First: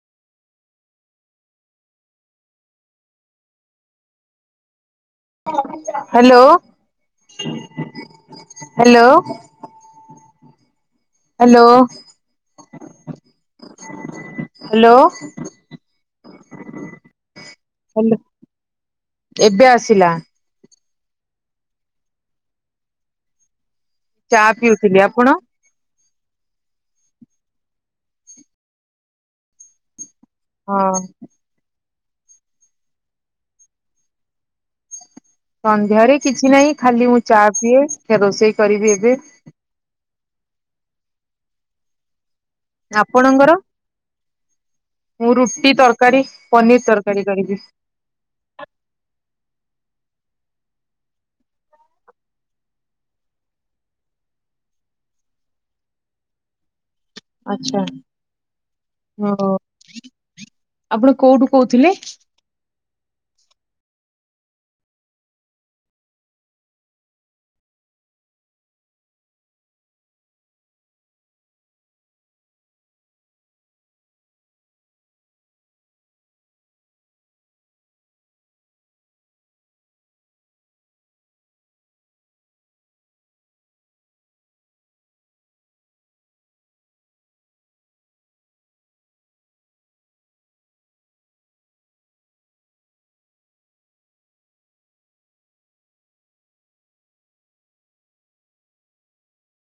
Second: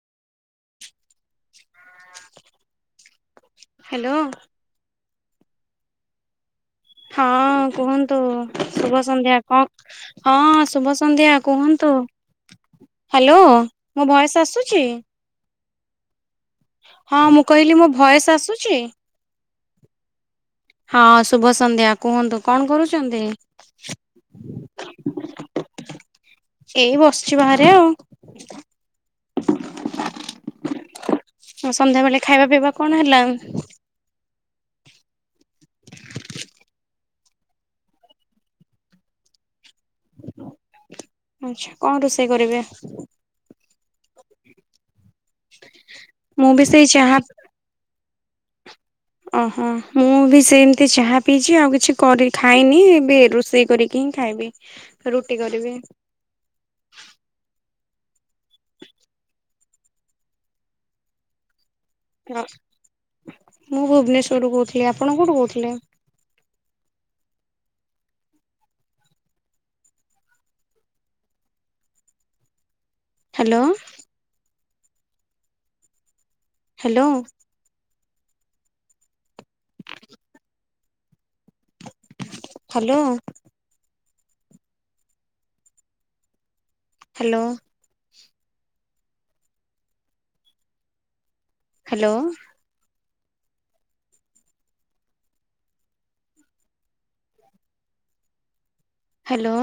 Hello. Hello. ହଁ କୁହନ୍ତୁ hello ଶୁଭ ସନ୍ଧ୍ୟା କଣ ହଁ ଶୁଭ। ସନ୍ଧ୍ୟା ହ୍ୟାଲୋ କୁହନ୍ତୁ ହ୍ୟାଲୋ ମୋ ଭଏସ ଆସୁଛି? ହ୍ୟାଲୋ ହଁ, ମୁଁ କହିଲି ମୋ ହ୍ୟାଲୋ ଭୟସ ଆସୁଛି? ଏବେ ଆସିଲା। ହଁ, ଶୁଭ ସନ୍ଧ୍ୟା କୁହନ୍ତୁ କଣ କରୁଛନ୍ତି? ଚା, ପିଉଥିଲି ଆପଣ? ଏଇ ବସିଛି ବାହାରେ ଆଉ। ହଁ। ସନ୍ଧ୍ୟାବେଳେ ଖାଇବା ପିଇବା କଣ ହେଲା? ସନ୍ଧ୍ୟାରେ କିଛି ନାହିଁ ଖାଲି ମୁଁ ଚା ପିଏ ରୋଷେଇ କରିବି ଏବେ। ଆଛା କଣ ରୋଷେଇ କରିବେ? ଆପଣଙ୍କର ମୁଁ ରୁଟି ତରକାରୀ ମୁଁ ବି ପନିର ସେଇ ଚାହା ତରକାରୀ କରିବି। ଓହୋ ମୁଁ ବି ସେମିତି ଚାହା ପିଇଚି, ଆଉ କିଛି କରି ଖାଇନି ଏବେ ରୋଷେଇ କରିକି ହିଁ ଖାଇବି। ବି ରୁଟି କରିବି। ଆଛା ହ ଆପଣ କୋଉଠୁ କହୁଥିଲେ? ହ ମୁଁ ଭୁବନେଶ୍ଵରରୁୁ କହୁଥିଲି, ଆପଣ କୋଉଠୁ କହୁଥିଲେ? [inaudible] Hello. Hello. [inaudible] Hello. Hello. Hello. Hello.